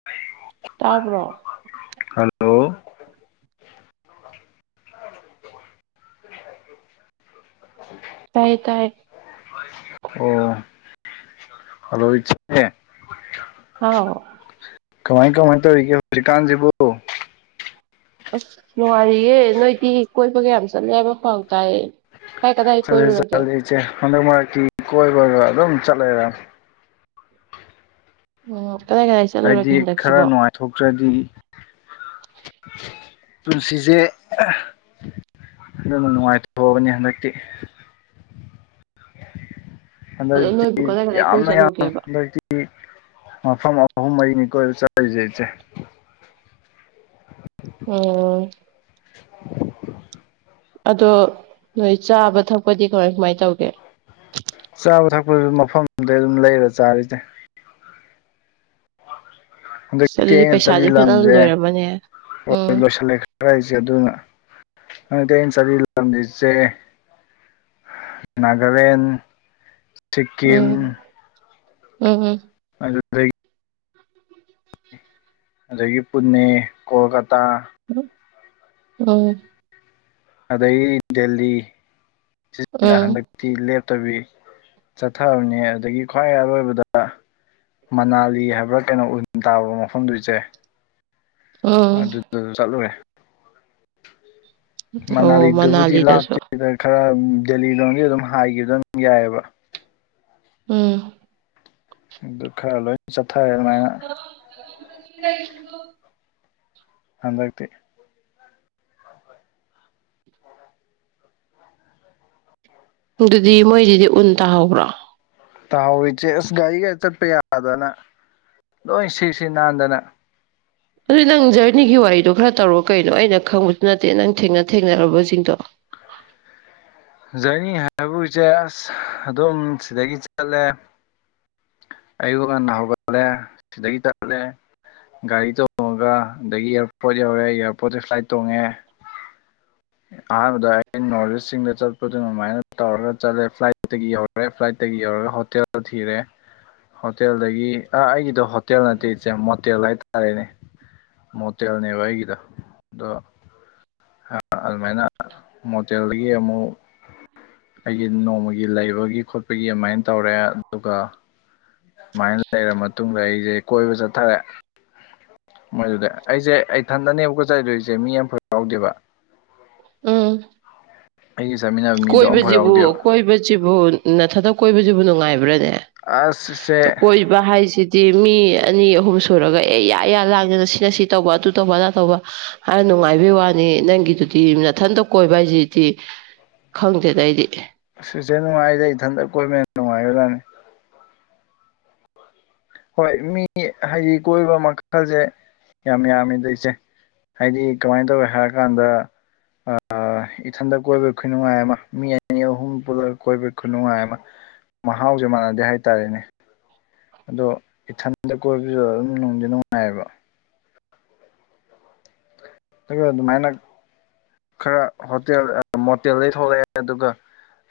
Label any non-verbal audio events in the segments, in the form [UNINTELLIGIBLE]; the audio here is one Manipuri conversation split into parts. [INAUDIBLE] ꯇꯥꯕ꯭ꯔꯣ ꯍꯜꯂꯣ ꯇꯥꯏ ꯇꯥꯏ ꯑꯣ ꯍꯜꯂꯣ ꯏꯆꯦ ꯍꯥꯎ ꯀꯃꯥꯏ ꯀꯃꯥꯏꯟ ꯇꯧꯔꯤꯒꯦ ꯍꯧꯖꯤꯛꯀꯥꯟꯖꯤꯕꯨ ꯑꯁ ꯅꯨꯡꯉꯥꯏꯔꯤꯌꯦ ꯅꯣꯏꯗꯤ ꯀꯣꯏꯕꯒ ꯌꯥꯝ ꯆꯠꯂꯦ ꯍꯥꯏꯕ ꯄꯥꯎ ꯇꯥꯏꯌꯦ ꯀꯥꯏ ꯀꯗꯥꯏ ꯆꯠꯂꯦ ꯀꯣꯏꯔꯨꯔꯒꯦ ꯆꯠꯂꯦ ꯏꯆꯦ ꯍꯟꯗꯛ ꯃꯥꯔꯛꯗ ꯀꯣꯏꯕꯒ ꯑꯗꯨꯝ ꯆꯠꯂꯦ ꯂꯩꯔꯝꯅꯤ ꯑꯣ ꯀꯗꯥꯏ ꯀꯗꯥꯏ ꯆꯠ ꯍꯥꯏꯗꯤ ꯈꯔ ꯅꯨꯡꯉꯥꯏꯊꯣꯛꯇ꯭ꯔꯗꯤ ꯄꯨꯟꯁꯤꯖꯦ ꯑꯦ ꯐꯖꯅ ꯅꯨꯡꯉꯥꯏꯊꯣꯛꯑꯕꯅꯤ ꯍꯟꯗꯛꯇꯤ ꯑꯗꯣ ꯍꯟꯗꯛꯇꯤ ꯅꯣꯏꯕꯨ ꯀꯗꯥꯏ ꯀꯗꯥꯏ ꯀꯣꯏ ꯌꯥꯝꯅ ꯌꯥꯝ ꯆꯠꯂꯨꯒꯦꯕ ꯍꯟꯗꯛꯇꯤ ꯃꯤ ꯃꯐꯝ ꯑꯍꯨꯝ ꯃꯔꯤꯅꯤ ꯀꯣꯏꯕ ꯆꯠꯂꯤꯁꯦ ꯏꯆꯦ ꯎꯝ [INAUDIBLE] ꯑꯗꯣ ꯅꯣꯏ ꯆꯥꯕ ꯊꯛꯄꯗꯤ ꯀꯃꯥꯏ ꯀꯃꯥꯏꯟ ꯇꯧꯒꯦ ꯆꯥꯕ ꯊꯛꯄꯗꯤ ꯃꯐꯝꯗꯨꯗꯩ ꯑꯗꯨꯝ ꯂꯩꯔ ꯆꯥꯔꯦꯗ ꯍꯟꯗꯛꯇꯤ ꯑꯩꯅ ꯆꯠꯂꯤ ꯂꯝꯖꯦ ꯃꯅꯦ ꯍꯣꯏ ꯍꯣꯏ ꯂꯣꯏꯁꯤꯜꯂꯦ ꯈꯔ ꯍꯥꯏꯁꯦ ꯑꯗꯨꯅ ꯍꯟꯗꯛꯇꯤ ꯑꯩꯅ ꯆꯠꯂꯤ ꯂꯝꯁꯦ ꯏꯆꯦ ꯅꯥꯒꯂꯦꯟꯗ ꯎꯝ ꯎꯝ ꯎꯝ ꯑꯗꯨꯗꯒꯤ ꯑꯗꯒꯤ ꯄꯨꯟꯅꯦ ꯀꯣꯜꯀꯇꯥ ꯎꯝ ꯑꯗꯒꯤ ꯗꯦꯜꯂꯤ ꯁꯤꯅ ꯎꯝ ꯍꯟꯗꯛ ꯇꯤ ꯂꯦꯞꯇꯕꯤ ꯆꯠꯊꯕꯅꯦ ꯑꯗꯨꯗꯒꯤ ꯈ꯭ꯋꯥꯏ ꯑꯔꯣꯏꯕꯗ ꯃꯅꯥꯂꯤ ꯍꯥꯏꯕ꯭ꯔꯥ ꯀꯩꯅꯣ ꯎꯟ ꯇꯥꯕ ꯃꯐꯝꯗꯨ ꯆꯦ ꯎꯝ ꯑꯗꯨ ꯆꯠꯂꯨꯔꯦ ꯑꯣ ꯃꯅꯥꯂꯤꯗꯨꯕꯨꯗꯤ ꯃꯅꯥꯂꯤꯗꯁꯨ ꯂꯥꯞꯇꯦꯗ ꯈꯔ ꯗꯦꯜꯂꯤ ꯂꯣꯟꯒꯤ ꯑꯗꯨꯝ ꯍꯥꯏꯈꯤꯕ ꯑꯗꯨꯝ ꯌꯥꯏꯌꯦꯕ ꯎꯝ ꯑꯗꯨ ꯈꯔ ꯂꯣꯏ ꯆꯠꯊꯔꯦ ꯉꯥꯛꯉꯛꯑꯦ [UNINTELLIGIBLE] ꯍꯟꯗꯛꯇ ꯑꯗꯨꯗꯤ ꯃꯣꯏꯒꯤꯗꯤ ꯎꯟ ꯇꯥꯍꯧꯕ꯭ꯔꯣ ꯇꯥꯍꯥꯎꯔꯤ ꯆꯦ ꯑꯁ ꯒꯥꯔꯤꯒ ꯆꯠꯄ ꯌꯥꯗꯅ ꯂꯣꯏ ꯁꯤ ꯁꯤ ꯅꯥꯟꯗꯅ ꯑꯗꯨꯗꯤ ꯅꯪ ꯖꯔꯅꯤꯒꯤ ꯋꯥꯔꯤꯗꯣ ꯈꯔ ꯇꯧꯔꯣ ꯀꯩꯅꯣ ꯑꯩꯅ ꯈꯪꯕꯁꯨ ꯅꯠꯇꯦ ꯅꯪ ꯊꯦꯡꯅ ꯊꯦꯡꯅꯔꯨꯔꯕꯁꯤꯡꯗꯣ ꯖꯔꯅꯤ ꯍꯥꯏꯕꯕꯨ ꯏꯆꯦ ꯑꯁ ꯑꯗꯨꯝ ꯁꯤꯗꯒꯤ ꯆꯠꯂꯦ ꯑꯩꯌꯨꯛ ꯉꯟꯅ ꯍꯧꯒꯠꯂꯦ ꯁꯤꯗꯒꯤ ꯆꯠꯂꯦ ꯒꯥꯔꯤ ꯇꯣꯡꯉꯒ ꯑꯗꯒꯤ ꯑꯦꯌꯥꯔꯄꯣꯔꯠ ꯌꯧꯔꯦ ꯑꯦꯌꯥꯔꯄꯣꯔꯠꯇ ꯐ꯭ꯂꯥꯏꯠ ꯇꯣꯡꯉꯦ ꯑꯍꯥꯟꯕꯗ ꯑꯩꯅꯥꯅꯣꯔꯠꯏꯁ ꯁꯤꯡꯗ ꯆꯥꯠ ꯑꯗꯨ ꯑꯗꯨꯃꯥꯏꯅ ꯇꯧꯔꯒ ꯆꯠꯂꯦ ꯐ꯭ꯂꯥꯏꯠꯇꯒꯤ ꯌꯧꯔꯦ ꯐ꯭ꯂꯥꯏꯠꯇꯒꯤ ꯌꯧꯔꯒ ꯍꯣꯇꯦꯜ ꯊꯤꯔꯦ ꯍꯣꯇꯦꯜꯗꯒꯤ ꯑꯥ ꯑꯩꯒꯤꯗꯣ ꯍꯣꯇꯦꯜ ꯅꯠꯇꯦ ꯏꯆꯦ ꯃꯣꯇꯦꯜ ꯍꯥꯏꯇꯥꯔꯦꯅꯦ ꯃꯣꯇꯦꯜꯅꯦꯕ ꯑꯩꯒꯤꯗ ꯗꯣ ꯍꯥ ꯑꯗꯨꯃꯥꯏꯅ ꯃꯣꯗꯦꯜꯗꯒꯤ ꯑꯃꯨꯛ ꯑꯩꯒꯤ ꯅꯣꯡꯃꯒꯤ ꯂꯩꯕꯒꯤ ꯈꯣꯠꯄꯒꯤ ꯑꯗꯨꯃꯥꯏꯟ ꯇꯧꯔꯦ ꯑꯗꯨꯒ ꯁꯨꯃꯥꯏꯅ ꯂꯩꯔ ꯃꯇꯨꯡꯗ ꯑꯩꯁꯦ ꯀꯣꯏꯕ ꯆꯠꯊꯔꯦ ꯃꯣꯏꯗꯨꯗ ꯑꯩꯁꯦ ꯑꯩꯊꯟꯗꯅꯦꯕꯀꯣ ꯆꯠꯂꯤꯗꯣ ꯏꯆꯦ ꯃꯤ ꯑꯝꯐꯥꯎ ꯌꯥꯎꯗꯦꯕ ꯑꯩꯒ ꯆꯠꯃꯤꯟꯅꯕ ꯃꯤꯗꯣ ꯑꯃꯐꯥꯎ ꯀꯣꯏꯕꯖꯤꯕꯨ ꯌꯥꯎꯗꯦꯕ ꯀꯣꯏꯕꯖꯤꯕꯨ ꯅꯊꯟꯗ ꯀꯣꯏꯕꯖꯤꯕꯨ ꯅꯨꯡꯉꯥꯏꯕ꯭ꯔꯥꯅꯦ ꯑꯁ ꯏꯆꯦ ꯕ ꯍꯥꯏꯁꯤꯗꯤ ꯃꯤ ꯑꯅꯤ ꯑꯍꯨꯝ ꯁꯨꯔꯒ ꯑꯦ ꯌꯥ ꯌꯥ ꯂꯥꯡꯗꯅ ꯁꯤꯅ ꯁꯤ ꯇꯧꯕ ꯑꯗꯨ ꯇꯧꯕ ꯑꯗꯥ ꯇꯧꯕ ꯍꯥꯏ ꯅꯨꯡꯉꯥꯏꯕꯩ ꯋꯥꯅꯤ ꯅꯪꯒꯤꯗꯨꯗꯤ ꯅꯊꯟꯇ ꯀꯣꯏꯕ ꯍꯥꯏꯁꯤꯗꯤ ꯈꯪꯗꯦꯗ ꯑꯩꯗꯤ ꯑꯁ ꯏꯆꯦ ꯅꯨꯡꯉꯥꯏꯗ ꯏꯊꯟꯇ ꯀꯣꯏꯕꯅ ꯍꯦꯟꯅ ꯅꯪꯉꯥꯏꯒ꯭ꯔ ꯖꯥꯠꯅꯤ ꯍꯣꯏ ꯃꯤ ꯍꯥꯏꯗꯤ ꯀꯣꯏꯕ ꯃꯈꯜꯁꯦ ꯌꯥꯝ ꯌꯥꯝꯃꯤꯗ ꯏꯆꯦ ꯍꯥꯏꯗꯤ ꯀꯃꯥꯏꯟ ꯇꯧꯋꯦ ꯍꯥꯏꯔꯀꯥꯟꯗ ꯑꯥ ꯏꯊꯟꯗ ꯀꯣꯏꯕꯩ ꯈꯨꯅꯨꯡꯉꯥꯏ ꯑꯃ ꯃꯤ ꯑꯅꯤ ꯑꯍꯨꯝ ꯄꯨꯜꯂꯒ ꯀꯣꯏꯕꯩ ꯈꯨꯅꯨꯡꯉꯥꯏ ꯑꯃ ꯃꯍꯥꯎꯖꯦ ꯃꯥꯟꯅꯗꯦ ꯍꯥꯏꯇꯥꯔꯦꯅꯦ ꯑꯗꯣ ꯏꯊꯟꯗ ꯀꯣꯏꯕꯁꯤꯖꯨ ꯑꯗꯨꯝ ꯅꯨꯡꯗꯤ ꯅꯨꯡꯉꯥꯏꯑꯕ ꯅꯪꯖꯨ ꯑꯗꯨꯃꯥꯏꯅ ꯈꯔ ꯍꯣꯇꯦꯜ ꯑ ꯃꯣꯇꯦꯜꯗꯩ ꯊꯣꯛꯂꯛꯑꯦ ꯑꯗꯨꯒ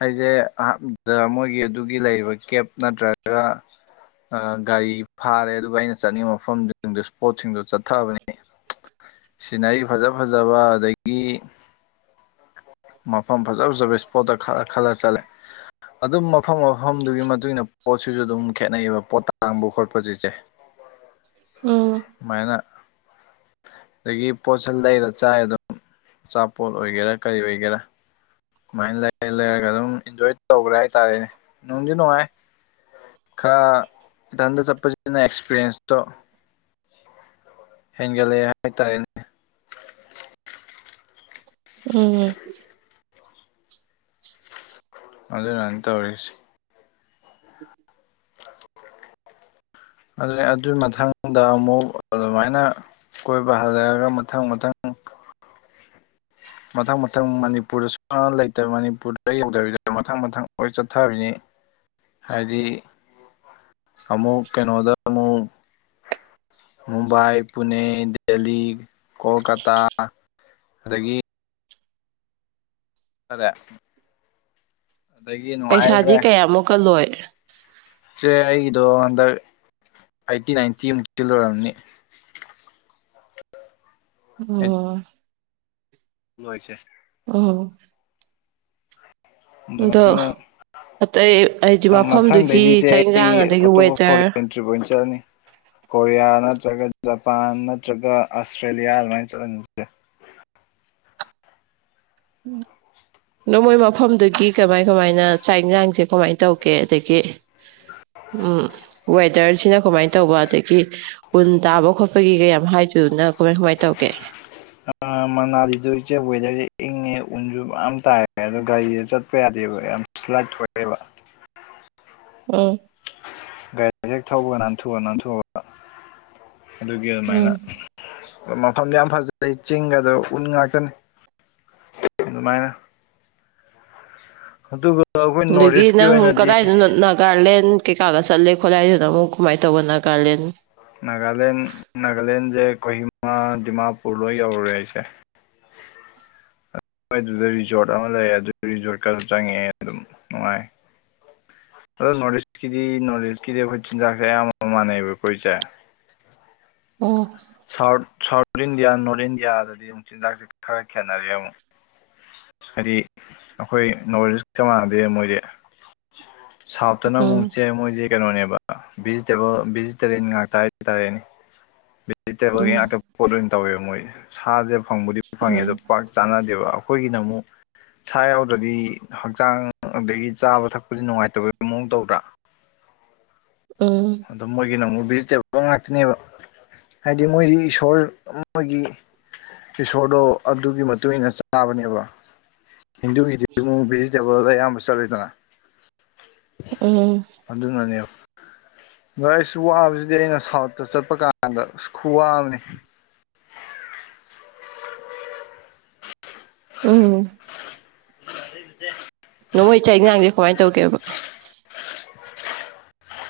ꯑꯩꯖꯦ ꯑꯍꯥꯟꯕꯗ ꯃꯣꯏꯒꯤ ꯑꯗꯨꯒꯤ ꯂꯩꯔꯤꯕ ꯀꯦꯞ ꯅꯠꯇ꯭ꯔꯒ ꯑ ꯒꯥꯔꯤ ꯐꯥꯔꯦ ꯑꯗꯨꯒ ꯑꯩꯅ ꯆꯠꯅꯤꯡꯕ ꯃꯐꯝꯁꯤꯡꯗ ꯁꯄꯣꯠꯁꯤꯡꯗꯨ ꯆꯠꯊꯕꯅꯤ ꯁꯤꯅꯔꯤ ꯐꯖ ꯐꯖꯕ ꯑꯗꯒꯤ ꯃꯐꯝ ꯐꯖ ꯐꯖꯕ ꯏꯁꯄꯣꯠꯇ ꯈꯜꯂ ꯈꯜꯂ ꯆꯠꯂꯦ ꯑꯗꯨꯝ ꯃꯐꯝ ꯃꯐꯝꯗꯨꯒꯤ ꯃꯇꯨꯡ ꯏꯟꯅ ꯄꯣꯠꯁꯤꯁꯨ ꯑꯗꯨꯝ ꯈꯦꯠꯅꯩꯑꯕ ꯄꯣꯠ ꯇꯥꯡꯕ ꯈꯣꯠꯄꯁꯦ ꯏꯆꯦ [UNINTELLIGIBLE] ꯎꯝ ꯃꯥꯏꯅ ꯑꯗꯒꯤ ꯄꯣꯠꯁꯟ ꯂꯩꯔ ꯆꯥꯏ ꯑꯗꯨꯝ ꯑꯆꯥꯄꯣꯠ ꯑꯣꯏꯒꯦꯔꯥ ꯀꯔꯤ ꯑꯣꯏ ꯒꯦꯔꯥ ꯁꯨꯃꯥꯏ ꯂꯩꯔ ꯂꯩꯔꯒ ꯑꯗꯨꯝ ꯏꯟꯖꯣꯏ ꯇꯧꯈ꯭ꯔꯦ ꯍꯥꯏꯇꯥꯔꯦꯅꯦ ꯅꯨꯡꯗꯤ ꯅꯨꯡꯉꯥꯏ ꯈꯔ ꯏꯊꯟꯗ ꯆꯠꯄꯁꯤꯅ ꯑꯦꯛꯁꯄꯤꯔꯤꯌꯦꯟꯁ ꯇꯣ ꯍꯦꯟꯒꯠꯂꯛꯑꯦ ꯍꯥꯏꯇꯥꯔꯦꯅꯦ ꯑꯦ ꯑꯗꯨꯅꯅꯤ ꯇꯧꯔꯤꯁꯤ ꯑꯗꯨꯅꯦ ꯑꯗꯨꯏ ꯃꯊꯪꯗ ꯑꯃꯨꯛ ꯑꯗꯨꯃꯥꯏꯅ ꯀꯣꯏꯕ ꯍꯜꯂꯛꯑꯒ ꯃꯊꯪ ꯃꯊꯪ ꯃꯊꯪ ꯃꯊꯪ ꯃꯅꯤꯄꯨꯔꯗꯁꯨ ꯂꯩꯇ ꯃꯅꯤꯄꯨꯔꯗ ꯌꯧꯗꯕꯤꯗ ꯃꯊꯪ ꯃꯊꯪ ꯂꯣꯏ ꯆꯠꯊꯕꯤꯅꯤ ꯍꯥꯏꯗꯤ ꯑꯃꯨꯛ ꯀꯩꯅꯣꯗ ꯑꯃꯨꯛ ꯃꯨꯝꯕꯥꯏ ꯄꯨꯅꯦ ꯗꯦꯜꯂꯤ ꯀꯣꯜꯀꯇꯥ ꯑꯗꯒꯤ ꯐꯔꯦ ꯑꯗꯒꯤ ꯅꯨꯡꯉꯥꯏꯈ꯭ꯔꯦ ꯑꯃꯨꯛꯀ ꯂꯣꯏꯔꯦ ꯆꯦ ꯑꯩꯒꯤꯗꯣ ꯍꯟꯗꯛ ꯑꯩꯠꯇꯤ ꯅꯥꯏꯟꯇꯤꯃꯨꯛꯀꯤꯗꯤ ꯂꯣꯏꯔꯝꯅꯤ ꯎꯝ ꯂꯣ ꯏꯆꯦ ꯎꯝ ꯑꯗꯣ ꯑꯗꯨꯃꯥꯏꯅ ꯑꯇꯩ ꯍꯥꯏꯗꯤ ꯃꯊꯪꯗꯩꯗꯤ ꯃꯐꯝꯗꯨꯒꯤ ꯆꯦ ꯆꯥꯛ ꯑꯩ ꯏꯟꯁꯥꯡ ꯑꯗꯒꯤ ꯑꯇꯣꯞꯄ ꯋꯦꯗꯔ ꯐꯣꯔꯦꯟ ꯇ꯭ꯔꯤꯞ ꯑꯣꯏ ꯆꯠꯂꯅꯤ ꯀꯣꯔꯤꯌꯥ ꯅꯠꯇ꯭ꯔꯒ ꯖꯄꯥꯟ ꯅꯠꯇ꯭ꯔꯒ ꯑꯁꯇ꯭ꯔꯦꯂꯤꯌꯥ ꯑꯗꯨꯃꯥꯏꯅ ꯆꯠꯂꯅꯤ ꯏꯆꯦ ꯎꯝ ꯗꯨ ꯃꯣꯏ ꯃꯐꯝꯗꯒꯤ ꯀꯃꯥꯏ ꯀꯃꯥꯏꯅ ꯆꯥꯛ ꯏꯟꯁꯥꯡꯁꯦ ꯀꯃꯥꯏ ꯇꯧꯒꯦ ꯑꯗꯒꯤ ꯎꯝ ꯋꯦꯠ ꯗꯔꯁꯤꯅ ꯀꯃꯥꯏꯅ ꯇꯧꯕ ꯑꯗꯒꯤ ꯀꯨꯟ ꯇꯥꯕ ꯈꯣꯠꯄꯒꯤ ꯀꯩꯌꯥꯝ ꯍꯥꯏꯗꯣꯏꯅ ꯀꯃꯥꯏ ꯀꯃꯥꯏꯅ ꯇꯧꯒꯦ ꯑꯥ ꯃꯅꯥꯂꯤꯖꯨ ꯏꯆꯦ ꯋꯦꯗꯔꯁꯦ ꯏꯪꯉꯦ ꯎꯟꯁꯨ ꯃꯌꯥꯝ ꯇꯥꯏ ꯑꯦ ꯒꯥꯔꯤꯁꯦ ꯆꯠꯄ ꯌꯥꯗꯦꯕ ꯌꯥꯝ ꯁ꯭ꯂꯥꯏꯠ ꯊꯣꯛꯑꯦꯕ ꯎꯝ ꯒꯥꯔꯤꯁꯦ ꯍꯦꯛ ꯊꯧꯕ ꯅꯥꯟꯊꯣꯛꯑ ꯅꯥꯟꯊꯣꯛꯑꯒ ꯑꯗꯨꯒꯤ ꯑꯗꯨꯃꯥꯏꯅ ꯎꯝ ꯃꯐꯝꯗ ꯌꯥꯝ ꯐꯖꯩ ꯆꯤꯡꯒꯗꯣ ꯎꯟ ꯉꯥꯛꯇꯅꯤ ꯑꯗꯨꯃꯥꯏꯅ ꯑꯗꯨꯒ ꯑꯩꯈꯣꯏ ꯅꯣꯔꯠ ꯑꯗꯒꯤ ꯏꯁꯀꯤ ꯅꯪ ꯑꯣꯏꯅꯗꯤ ꯀꯗꯥꯏꯗꯅꯣ ꯅꯥꯛ ꯒꯥꯔꯂꯦꯟ ꯀꯩ ꯀꯥꯒ ꯆꯠꯜꯂꯦ ꯈꯣꯠꯂꯦ ꯍꯥꯏꯗꯨꯅ ꯀꯥꯃꯥꯏ ꯇꯧꯕꯅ ꯒꯥꯔꯂꯦꯟ ꯅꯥꯒꯥꯂꯦꯟ ꯅꯥꯒꯥꯂꯦꯟꯁꯦ ꯀꯣꯍꯤꯃ ꯗꯤꯃꯥꯄꯨꯔ ꯂꯣꯏ ꯌꯧꯔꯨꯔꯦ ꯑꯩꯁꯦ ꯑꯩꯈꯣꯏ ꯑꯗꯨꯗ ꯔꯤꯖꯣꯔꯠ ꯑꯃ ꯂꯩ ꯑꯗꯨ ꯔꯤꯖꯣꯔꯠꯀꯗ ꯆꯪꯉꯛꯑꯦ ꯑꯗꯨꯝ ꯅꯨꯡꯉꯥꯏ ꯑꯗꯣ ꯅꯣꯔꯠ ꯏꯁꯀꯤꯗꯤ ꯅꯣꯔꯠ ꯏꯁꯀꯤꯗꯤ ꯑꯩꯈꯣꯏ ꯆꯤꯟꯖꯥꯛꯁꯦ ꯑꯌꯥꯝꯕ ꯃꯥꯟꯅꯩꯑꯕ ꯑꯩꯈꯣꯏꯁꯦ ꯑꯣ ꯁꯥꯎꯠ ꯁꯥꯎꯠ ꯏꯟꯗꯤꯌꯥ ꯅꯣꯔꯠ ꯏꯟꯗꯤꯌꯥꯗꯗꯤ ꯑꯃꯨꯛ ꯆꯤꯟꯖꯥꯛꯁꯦ ꯈꯔ ꯈꯦꯠꯅꯔꯦ ꯑꯃꯨꯛ ꯍꯥꯏꯗꯤ ꯑꯈꯣꯏ ꯅꯣꯔꯠ ꯏꯁꯀ ꯃꯥꯟꯅꯗꯦ ꯃꯣꯏꯗꯤ ꯁꯥꯎꯠꯇꯅ ꯎꯝ ꯑꯃꯨꯛ ꯆꯦ ꯃꯣꯏꯁꯦ ꯀꯩꯅꯣꯅꯦꯕ ꯚꯦꯖꯤꯇꯦꯕꯜ ꯚꯦꯖꯤꯇꯦꯔꯤꯌꯟ ꯉꯥꯛꯇ ꯍꯥꯏꯇꯥꯔꯦꯅꯦ ꯚꯦꯖꯤꯇꯦꯕꯜꯒꯤ ꯎꯝ ꯉꯥꯛꯇ ꯄꯣꯠ ꯂꯣꯏ ꯑꯣꯏꯅ ꯇꯧꯋꯦꯕ ꯃꯣꯏ ꯁꯥꯁꯦ ꯐꯪꯕꯨꯗꯤ ꯐꯪꯉꯦ ꯑꯗꯣ ꯄꯥꯛ ꯆꯥꯟꯅꯗꯦꯕ ꯑꯩꯈꯣꯏꯒꯤꯅ ꯑꯃꯨꯛ ꯁꯥ ꯌꯥꯎꯗ꯭ꯔꯗꯤ ꯍꯛꯆꯥꯡ ꯑꯗꯒꯤ ꯆꯥꯕ ꯊꯛꯄꯗꯤ ꯅꯨꯡꯉꯥꯏꯇꯕꯒꯤ ꯃꯑꯣꯡ ꯇꯧꯗ꯭ꯔꯥ ꯎꯝ ꯑꯗꯣ ꯃꯣꯏꯒꯤꯅ ꯑꯃꯨꯛ ꯚꯦꯖꯤꯇꯦꯕꯜ ꯉꯥꯛꯇꯅꯦꯕ ꯍꯥꯏꯗꯤ ꯃꯣꯏꯗꯤ ꯏꯁꯣꯔ ꯃꯣꯏꯒꯤ ꯏꯁꯣꯔꯗꯣ ꯑꯗꯨꯒꯤ ꯃꯇꯨꯡ ꯏꯟꯅ ꯆꯥꯕꯅꯦꯕ ꯍꯤꯟꯗꯨꯒꯤꯗꯤ ꯃꯨ ꯚꯦꯖꯤꯇꯦꯕꯜ ꯑꯌꯥꯝꯕ ꯆꯠꯂꯤꯗꯅ [UNINTELLIGIBLE] ꯑꯗꯨꯅꯅꯦ ꯗꯩꯁ ꯋꯥꯕꯖꯤꯗꯤ ꯑꯩꯅ ꯁꯥꯎꯠꯇ ꯆꯠꯄ ꯀꯥꯟꯗ ꯈꯨꯋꯥ ꯑꯝꯅꯦ ꯎꯝ [UNINTELLIGIBLE] ꯅꯣꯍꯣꯏ ꯆꯥꯛ ꯏꯖꯥꯡꯖꯦ ꯀꯃꯥꯏꯟ ꯇꯧꯒꯦꯕ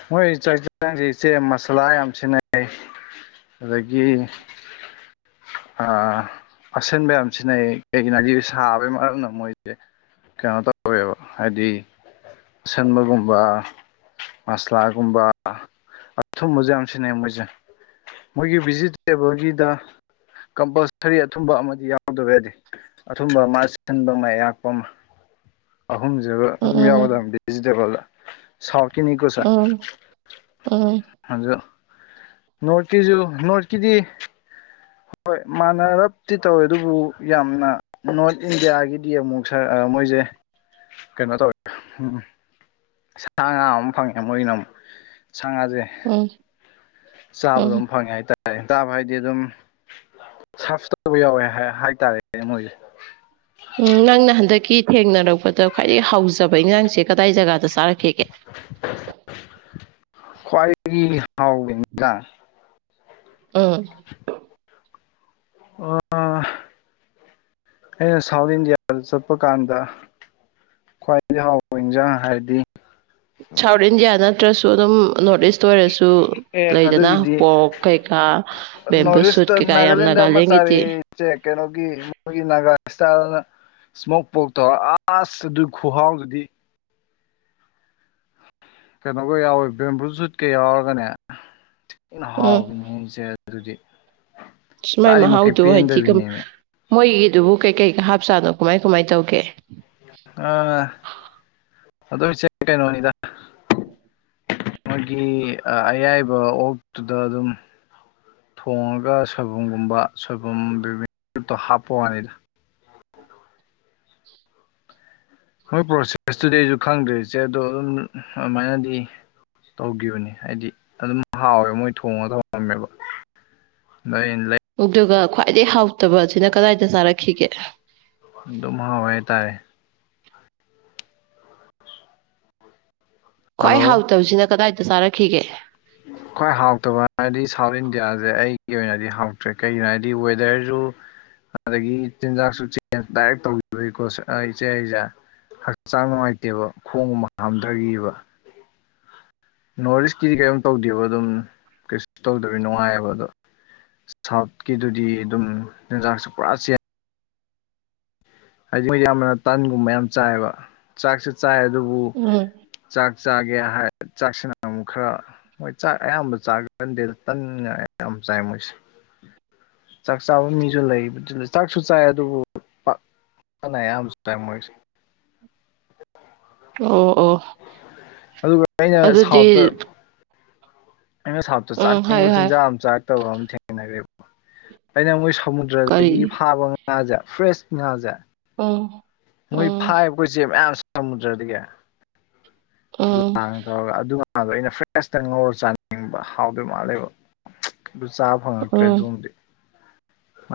ꯃꯣꯏ ꯆꯥꯛꯖꯥꯡꯖꯦ ꯏꯆꯦ ꯃꯁꯥꯂꯥ ꯌꯥꯝ ꯁꯤꯖꯤꯟꯅꯩꯩ ꯑꯗꯒꯤ ꯑꯥ ꯑꯁꯤꯟꯕ ꯌꯥꯝ ꯁꯤꯟꯅꯩ ꯀꯩꯒꯤꯅꯣ ꯍꯥꯏꯖꯤ ꯁꯥꯕꯒꯤ ꯃꯔꯝꯅ ꯃꯣꯏꯖꯦ ꯀꯩꯅꯣ ꯇꯧꯋꯦꯕ ꯍꯥꯏꯗꯤ ꯑꯁꯟꯕꯒꯨꯝꯕ ꯃꯁꯂꯥꯒꯨꯝꯕ ꯑꯊꯨꯝꯕꯖꯨ ꯌꯥꯝ ꯁꯤꯟꯅꯩ ꯃꯣꯏꯖꯦ ꯃꯣꯏꯒꯤ ꯚꯤꯖꯤꯇꯦꯕꯜꯒꯤꯗ ꯀꯝꯄꯜꯁꯔꯤ ꯑꯊꯨꯝꯕ ꯑꯃꯗꯤ ꯌꯥꯎꯗꯕ ꯌꯥꯗꯦ ꯑꯊꯨꯝꯕ ꯃꯥ ꯑꯁꯤꯟꯕ ꯑꯃ ꯑꯌꯥꯛꯄ ꯑꯃ ꯑꯍꯨꯝꯁꯤꯕ ꯑꯗꯨꯝ ꯎꯝ ꯌꯥꯎꯒꯗꯕꯝ ꯚꯦꯖꯤꯇꯦꯕꯜꯗ ꯁꯥꯎꯠ ꯀꯤꯅꯤ ꯀꯣ ꯁꯦ ꯎꯝ ꯎꯝ ꯑꯖꯨ ꯅꯣꯔꯠꯀꯤꯖꯨ ꯅꯣꯔꯠꯀꯤꯗꯤ ꯍꯣꯏ ꯃꯥꯟꯅꯔꯞꯗꯤ ꯇꯧꯋꯦ ꯑꯗꯨꯕꯨ ꯌꯥꯝꯅ ꯅꯣꯔꯠ ꯏꯟꯗꯤꯌꯥꯒꯤꯗꯤ ꯑꯃꯨꯛ ꯁꯔ ꯑ ꯃꯣꯏꯖꯦ ꯀꯩꯅꯣ ꯇꯧꯋꯦ ꯎꯝ ꯁꯥ ꯉꯥ ꯑꯃ ꯐꯪꯉꯦ ꯃꯣꯏꯒꯤꯅ ꯑꯃꯨꯛ ꯁꯥ ꯉꯥꯖꯦ ꯑꯩ ꯆꯥꯕ ꯑꯗꯨꯝ ꯐꯪꯉꯦ ꯍꯥꯏꯇꯥꯔꯦ ꯆꯕꯥ ꯍꯥꯏꯗꯤ ꯑꯗꯨꯝ ꯁꯥꯔꯐ ꯇꯧꯕ ꯌꯥꯎꯋꯦ ꯍꯥꯏꯇꯥꯔꯦ ꯃꯣꯏꯖꯦ ꯎꯝ ꯅꯪꯅ ꯍꯟꯗꯛꯀꯤ ꯊꯦꯡꯅꯔꯛꯄꯗ ꯈ꯭ꯋꯥꯏꯗꯒꯤ ꯍꯥꯎꯖꯕ ꯏꯪꯖꯥꯡꯁꯦ ꯀꯗꯥꯏ ꯖꯒꯥꯗ ꯆꯥꯔꯛꯈꯤꯒꯦ ꯈ꯭ꯋꯥꯏꯗꯒꯤ ꯍꯥꯎꯕ ꯢꯟꯖꯥꯡ ꯎꯝ [INAUDIBLE] ꯑꯥ ꯑꯩꯅ ꯁꯥꯎꯠ ꯏꯟꯗꯤꯌꯥꯗ ꯆꯠꯄ ꯀꯥꯟꯗ ꯈ꯭ꯋꯥꯏꯗꯒꯤ ꯍꯥꯎꯕ ꯏꯟꯖꯥꯡ ꯍꯥꯏꯔꯗꯤ ꯁꯥꯎꯠ ꯏꯟꯗꯤꯌꯥ ꯅꯠꯇ꯭ꯔꯁꯨ ꯑꯗꯨꯝ ꯅꯣꯔꯠ ꯏꯁ ꯇꯣꯏꯔꯁꯨ ꯑꯦ ꯂꯩꯗꯅ ꯑꯗꯨꯒꯤꯗꯤ ꯄꯣꯔꯛ ꯀꯩꯀꯥ ꯕꯦꯝꯕꯨ ꯁꯨꯠ ꯀꯩꯀꯥ ꯌꯥꯝ ꯅꯒꯥꯂꯦꯟꯒꯤꯗꯤ ꯁꯦ ꯀꯩꯅꯣꯒꯤ ꯃꯣꯏꯒꯤ ꯅꯥꯒꯥ ꯁ꯭ꯇꯥꯢꯜꯗ ꯏ꯭ꯁꯃꯣꯛ ꯄꯣꯛ ꯇꯣ ꯑꯁ ꯑꯗꯨ ꯈꯨꯍꯥꯎꯗꯨꯗꯤ ꯀꯩꯅꯣꯒ ꯌꯥꯎꯋꯦ ꯕꯦꯝꯕꯨ ꯁꯨꯠꯀ ꯌꯥꯎꯔꯒꯅꯦ ꯊꯤꯅ ꯎꯝ ꯍꯥꯎꯕꯤꯅꯦ ꯑꯩꯖꯦ ꯑꯗꯨꯗꯤ ꯃꯥꯢ ꯆꯥꯔꯤꯃꯈꯩ ꯃꯍꯥꯎꯗꯣ ꯍꯥꯢꯗꯤ ꯀꯝ ꯄꯦꯟꯗꯕꯤꯅꯦꯃꯤ ꯃꯣꯢꯒꯤꯗꯨꯕꯨ ꯀꯩꯀꯩꯀ ꯍꯥꯞꯖꯠꯅꯣ ꯀꯃꯥꯢ ꯀꯃꯥꯢ ꯇꯧꯒꯦ ꯑꯥ ꯑꯗꯣ ꯏꯆꯦ ꯀꯩꯅꯣꯅꯤꯗ [INAUDIBLE] ꯃꯣꯢꯒꯤ ꯑ ꯑꯌꯥꯢꯕ ꯑꯣꯛꯇꯨꯗ ꯑꯗꯨꯝ ꯊꯣꯡꯉꯒ ꯁꯣꯢꯕꯨꯝꯒꯨꯝꯕ ꯁꯣꯢꯕꯨꯝ ꯕꯤꯕꯤꯠꯇꯣ ꯍꯥꯞꯄ ꯋꯥꯅꯤꯗ ꯃꯣꯢ ꯄ꯭ꯔꯣꯁꯦꯁꯇꯨꯗꯤ ꯑꯩꯖꯨ ꯈꯪꯗ꯭ꯔꯦ ꯏꯆꯦ ꯑꯗꯣ ꯑꯗꯨꯝ ꯑꯗꯨꯃꯥꯢꯅꯗꯤ ꯇꯧꯒꯤꯕꯅꯤ ꯍꯥꯢꯗꯤ ꯑꯗꯨꯝ ꯍꯥꯎꯋꯦꯕ ꯃꯣꯢ ꯊꯣꯡꯉꯒ ꯊꯃꯝꯃꯦꯕ [UNINTELLIGIBLE] ꯂꯩ ꯑꯗꯨꯒ ꯈ꯭ꯋꯥꯏꯗꯩ ꯍꯥꯎꯇꯕ ꯁꯤꯅ ꯀꯗꯥꯏꯗ ꯆꯥꯔꯛꯈꯤꯒꯦ ꯑꯗꯨꯝ ꯍꯥꯎꯋꯦ ꯍꯥꯢꯇꯥꯔꯦ ꯈ꯭ꯋꯥꯏ ꯍꯜꯂꯣ ꯍꯥꯎꯇꯕꯁꯤꯅ ꯀꯗꯥꯏꯗ ꯆꯥꯔꯛꯈꯤꯒꯦ ꯈ꯭ꯋꯥꯏ ꯍꯥꯎꯇꯕ ꯍꯥꯏꯗꯤ ꯁꯥꯎꯠ ꯏꯟꯗꯤꯌꯥꯖꯦ ꯑꯩꯒꯤ ꯑꯣꯏꯅꯗꯤ ꯍꯥꯎꯇ꯭ꯔꯦ ꯀꯩꯒꯤꯅꯣ ꯍꯥꯏꯗꯤ ꯋꯦꯗꯔꯖꯨ ꯑꯗꯒꯤ ꯆꯤꯟꯖꯥꯛꯁꯨ ꯆꯦꯟꯖ ꯗꯥꯏꯔꯦꯛ ꯇꯧꯒꯤꯕꯩꯀꯣ ꯢꯆꯦ ꯑꯩꯁꯦ ꯍꯛꯆꯥꯡ ꯅꯨꯡꯉꯥꯏꯇꯦꯕ ꯈꯣꯡꯒꯨꯝꯕ ꯍꯥꯝꯗꯒꯤꯕ ꯅꯣꯔꯠ ꯏꯁꯀꯤꯗꯤ ꯀꯩꯅꯣꯝ ꯇꯧꯗꯦꯕ ꯑꯗꯨꯝ ꯀꯩꯁꯨ ꯇꯧꯗꯕꯤ ꯅꯨꯡꯉꯥꯏꯕ ꯑꯗꯣ ꯁꯥꯎꯠꯀꯤꯗꯨꯗꯤ ꯑꯗꯨꯝ ꯌꯦꯟꯖꯥꯛꯁꯨ ꯄꯨꯔꯥ ꯆꯦꯟ ꯍꯥꯏꯗꯤ ꯃꯣꯢ ꯌꯥꯝꯅ ꯇꯟꯒꯨꯝꯕ ꯌꯥꯝ ꯆꯥꯏꯌꯦꯕ ꯆꯥꯛꯁꯨ ꯆꯥꯏ ꯑꯗꯨꯕꯨ ꯎꯝ ꯆꯥꯛ ꯆꯥꯒꯦ ꯍꯥꯢ ꯆꯥꯛꯁꯤꯅ ꯑꯃꯨꯛ ꯈꯔ ꯃꯣꯢ ꯆꯥꯛ ꯑꯌꯥꯝꯕ ꯆꯥꯒꯟꯗꯦꯗ ꯇꯟꯅ ꯑꯌꯥꯝꯕ ꯆꯥꯢ ꯃꯣꯢꯁꯦ ꯆꯥꯛ ꯆꯥꯕ ꯃꯤꯁꯨ ꯂꯩꯕꯗꯨ ꯆꯥꯛꯁꯨ ꯆꯥꯢ ꯑꯗꯨꯕꯨ ꯄꯥꯛ ꯇꯟꯅ ꯑꯌꯥꯝꯕ ꯆꯥꯢ ꯃꯣꯢꯁꯦ ꯑꯣ ꯑꯣ ꯑꯗꯨꯒ ꯑꯩꯅ ꯑꯗꯨꯗꯤ ꯁꯥꯎꯠꯇ ꯑꯩꯅ ꯁꯥꯎꯠꯇ ꯎꯝ ꯆꯥꯅꯤꯡꯕ ꯍꯥꯏꯌꯨ ꯍꯥꯏꯌꯨ ꯆꯤꯟꯖꯥꯛ ꯑꯃ ꯆꯥꯔꯛꯇꯕ ꯑꯃ ꯊꯦꯡꯅꯈ꯭ꯔꯦꯕ ꯑꯩꯅ ꯃꯣꯢ ꯀꯔꯤ ꯁꯃꯨꯗ꯭ꯔꯗꯒꯤ ꯐꯥꯕ ꯉꯥꯖꯦ ꯐ꯭ꯔꯦꯁ ꯉꯥꯖꯦ ꯑꯝ ꯃꯣꯢ ꯐꯥꯢꯕ ꯀꯣ ꯏꯆꯦ ꯃꯌꯥꯝ ꯁꯃꯨꯗ꯭ꯔꯗꯒꯤ ꯎꯝ ꯂꯥꯡ ꯇꯧꯔꯒ ꯑꯗꯨ ꯉꯥꯗꯣ ꯑꯩꯅ ꯐ꯭ꯔꯦꯁꯇ ꯉꯧꯔ ꯆꯥꯅꯤꯡꯕ ꯍꯥꯎꯗꯣꯢ ꯃꯥꯜꯂꯦꯕ ꯑꯗꯨ ꯆꯥꯕ ꯐꯪꯉꯛꯇ꯭ꯔꯦ ꯎꯝ ꯑꯗꯨꯝꯗꯤ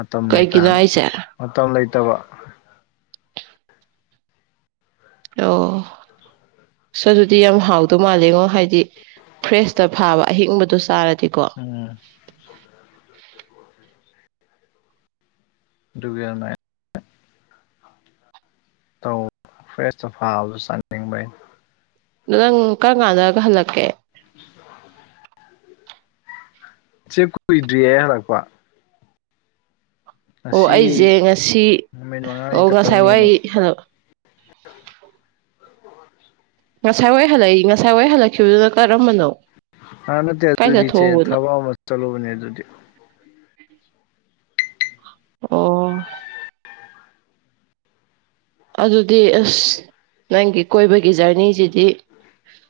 ꯃꯇꯝ ꯀꯩꯒꯤꯅꯣ ꯂꯩꯇꯗꯅ ꯍꯥꯏꯁꯦ ꯃꯇꯝ ꯂꯩꯇꯕ ꯑꯣ ꯁꯁ ꯑꯗꯨꯗꯤ ꯌꯥꯝ ꯍꯥꯎꯗꯨ ꯃꯥꯜꯂꯦꯉꯣ ꯍꯥꯢꯗꯤ ꯐ꯭ꯔꯦꯁꯇ ꯐꯥꯕ ꯑꯍꯤꯡꯕꯗꯣ ꯆꯥꯔꯗꯤꯀꯣ ꯎꯝ ꯗꯨꯒꯤ ꯌꯥꯝ ꯅꯥꯏ ꯇꯧ ꯐ꯭ꯔꯦꯁꯇ ꯐꯥꯕꯗꯣ ꯆꯥꯅꯤꯡꯕ ꯑꯩꯅ ꯗꯣ ꯅꯪ ꯀꯔꯝ ꯀꯥꯟꯗꯒ ꯍꯜꯂꯛꯀꯦ ꯆꯦ ꯀꯨꯢꯗ꯭ꯔꯤꯌꯦ ꯑꯩ ꯍꯜꯂꯛꯄ ꯑꯣ ꯉꯁꯤ ꯑꯩꯖꯦ ꯉꯁꯤ ꯅꯨꯃꯤꯠ ꯃꯉꯥꯅꯤ ꯑꯣ ꯉꯁꯥꯢ ꯋꯥꯏ ꯇꯔꯨꯛꯅꯤꯃꯨꯛ ꯁꯥꯅꯕ ꯉꯁꯥꯢ ꯋꯥꯢ ꯍꯜꯂꯛꯏ ꯉꯁꯥꯢ ꯋꯥꯢ ꯍꯜꯂꯛꯈꯤꯕꯗꯨꯅ ꯀꯔꯝꯕꯅꯣ ꯑ ꯅꯠꯇꯦ ꯀꯥꯏ ꯑꯗꯨꯗꯤ ꯏꯆꯦ ꯆꯠꯊꯣꯛꯎꯕꯅꯣ ꯊꯕꯛ ꯑꯃ ꯆꯠꯂꯨꯕꯅꯦ ꯑꯗꯨꯗꯤ ꯑꯣ ꯑꯗꯨꯗꯤ ꯑꯁ ꯅꯪꯒꯤ ꯀꯣꯢꯕꯒꯤ ꯖꯔꯅꯤꯖꯤꯗꯤ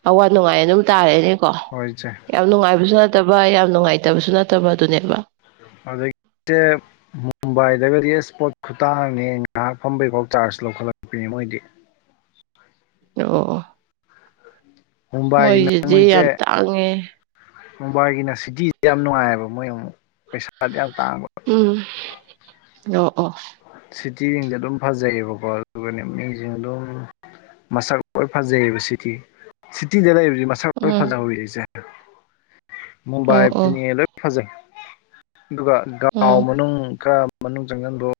ꯑꯋꯥ ꯅꯨꯡꯉꯥꯢ ꯑꯗꯨꯝ ꯇꯥꯔꯦꯅꯦꯀꯣ ꯍꯣꯢ ꯏꯆꯦ ꯌꯥꯝ ꯅꯨꯡꯉꯥꯢꯕꯁꯨ ꯅꯠꯇꯕ ꯌꯥꯝ ꯅꯨꯡꯉꯥꯢꯇꯕꯁꯨ ꯅꯠꯇꯕ ꯑꯗꯨꯅꯦꯕ ꯍꯧꯖꯤꯛꯆꯦ ꯃꯨꯝꯕꯥꯢꯗꯒꯗꯤ ꯑꯁ ꯄꯣꯠ ꯈꯨꯇꯥꯡꯑꯝꯅꯦ ꯉꯥꯍꯥꯛ ꯐꯝꯕꯩ ꯐꯥꯎ ꯆꯥꯔꯖ ꯂꯧꯈꯠꯂꯛꯄꯤꯅꯦ ꯃꯣꯢꯗꯤ ꯑꯣ ꯃꯨꯝꯕꯥꯏꯒꯤꯅ ꯃꯣꯢꯖꯤꯗꯤ ꯌꯥꯝ ꯇꯥꯡꯉꯦ ꯃꯨꯝꯕꯥꯢꯒꯤꯅ ꯁꯤꯇꯤꯖꯦ ꯌꯥꯝ ꯅꯨꯡꯉꯥꯢꯕ ꯃꯣꯢ ꯑꯃꯨꯛ ꯄꯩꯁꯥꯗꯤ ꯌꯥꯝ ꯇꯥꯡꯕ ꯎꯝ ꯅꯣ ꯑꯣ ꯁꯤꯇꯤꯖꯤꯡꯖꯦ ꯑꯗꯨꯝ ꯐꯖꯩꯌꯦꯕꯀꯣ ꯑꯗꯨꯒꯅꯦ ꯃꯤꯁꯤꯡ ꯑꯗꯨꯝ ꯃꯁꯛ ꯂꯣꯏ ꯐꯖꯩꯕ ꯁꯤꯇꯤ ꯁꯤꯇꯤꯗ ꯂꯩꯕꯖꯦ ꯃꯁ ꯁꯛ ꯂꯣꯢ ꯐꯖꯍꯧꯏ ꯎꯝ ꯏꯆꯦ ꯑꯣ ꯃꯨꯝꯕꯥꯏ ꯑꯣ ꯄꯨꯅꯦꯗ ꯐꯖꯩ ꯗꯨꯒ ꯒꯥꯎ ꯎꯝ ꯃꯅꯨꯡ ꯈꯔ ꯃꯅꯨꯡ ꯆꯪꯖꯟꯕ꯭ꯔꯣ